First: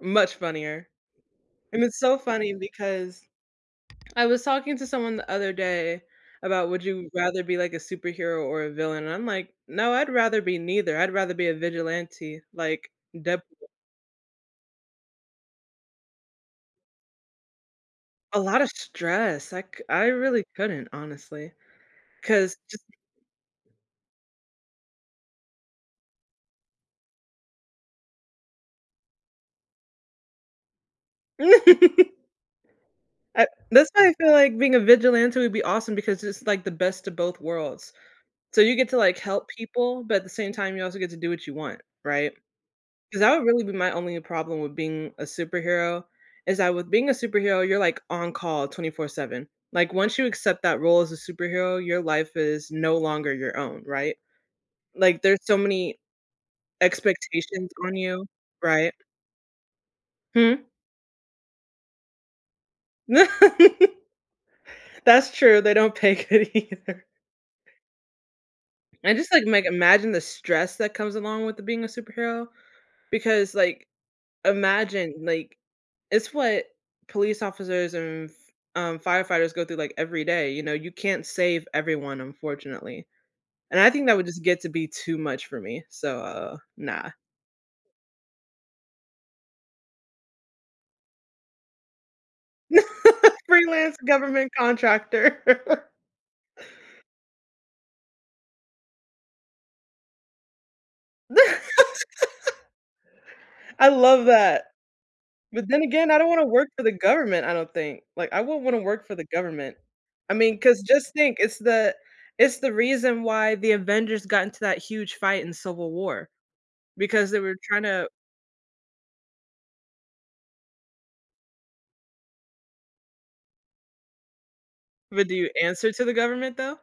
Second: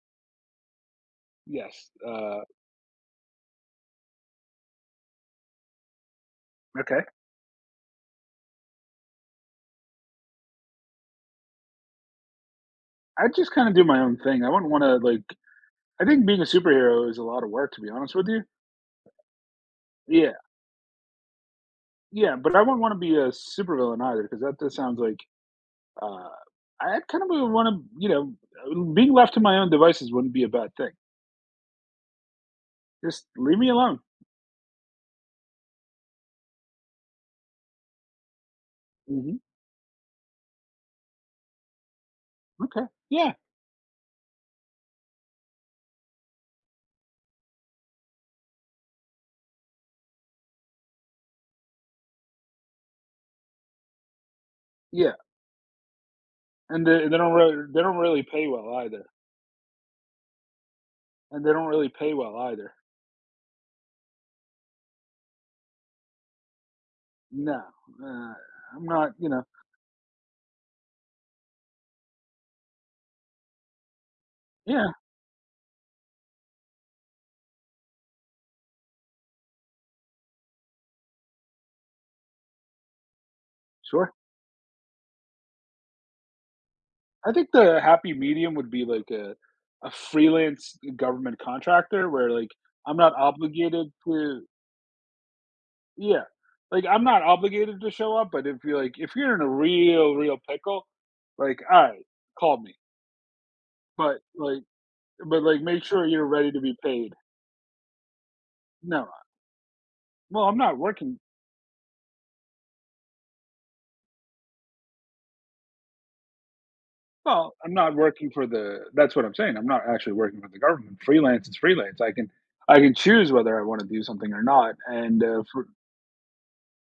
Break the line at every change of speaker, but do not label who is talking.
Much funnier. And
Yes,
it's so
uh
funny because I was talking to someone the other day about, "Would
Okay.
you rather be like a superhero or a villain?" And I'm like, no, I'd rather be neither, I'd rather be a vigilante like
I
Deadpool.
just kinda do my own thing. I wouldn't wanna, like I think being a superhero is a lotta work, to be honest with
A
you.
lotta stress I cou I
Yeah.
really couldn't honestly,
Yeah, but
'cause
I
jus
wouldn't wanna be a supervillain either 'cause that just sounds like uh, I had kind of u wanna, you know, uh be left to my own devices wouldn't be a bad thing. Just
uh,
leave me
that's
alone.
why I feel like being a vigilante would be awesome because it's like the best of both worlds. So, you get to like
Mhm.
help people, but at the same time you also get to do what you want, right?
Okay,
'Cause
yeah.
that would really be my only problem with being a superhero is that with being a superhero, you're like on call 24/7. Like, once you accept that role as a superhero, your life is no longer your own, right?
Yeah.
Like there's so many
And they they don't really
expectations
they
on
don't really
you,
pay well
right?
either.
Hmm?
And they don't really pay well either.
That's true. They don't pay good either.
No, uh, I'm not
And just like
interested.
like, imagine the stress that comes along with the being a superhero because like
Yeah.
imagine, like, it's what police officers and f, um, firefighters go through like every day, you know, you can't save everyone unfortunately. And I think
Sure.
that would just get to be too much for me. So, uh, no.
I think the happy medium would be like, uh, a freelance government contractor where, like,
Not
I'm not
a
obligated
freelance
to
government contractor.
yeah. Like, I'm not obligated to show up, but if you're, like, if you're in a real real pickle, like, "All right, call me."
I
But,
love
like
that.
but like
But then
make sure
again, I
you're
don't wanna
ready to
work
be
for the
paid.
government, I don't think, like, I won't wanna work for
Nuh-uh.
the government. I
Well, I'm
mean,
not
'cause just
working
think, it's the it's the reason why the Avengers got into that huge fight in Civil War because they were
well, I'm not
tryna
working for the that's what I'm saying. I'm not actually working with the government, freelance is freelance. I can I can choose whether I wanna do something or not and,
But do
uh,
you
for
answer to the government though?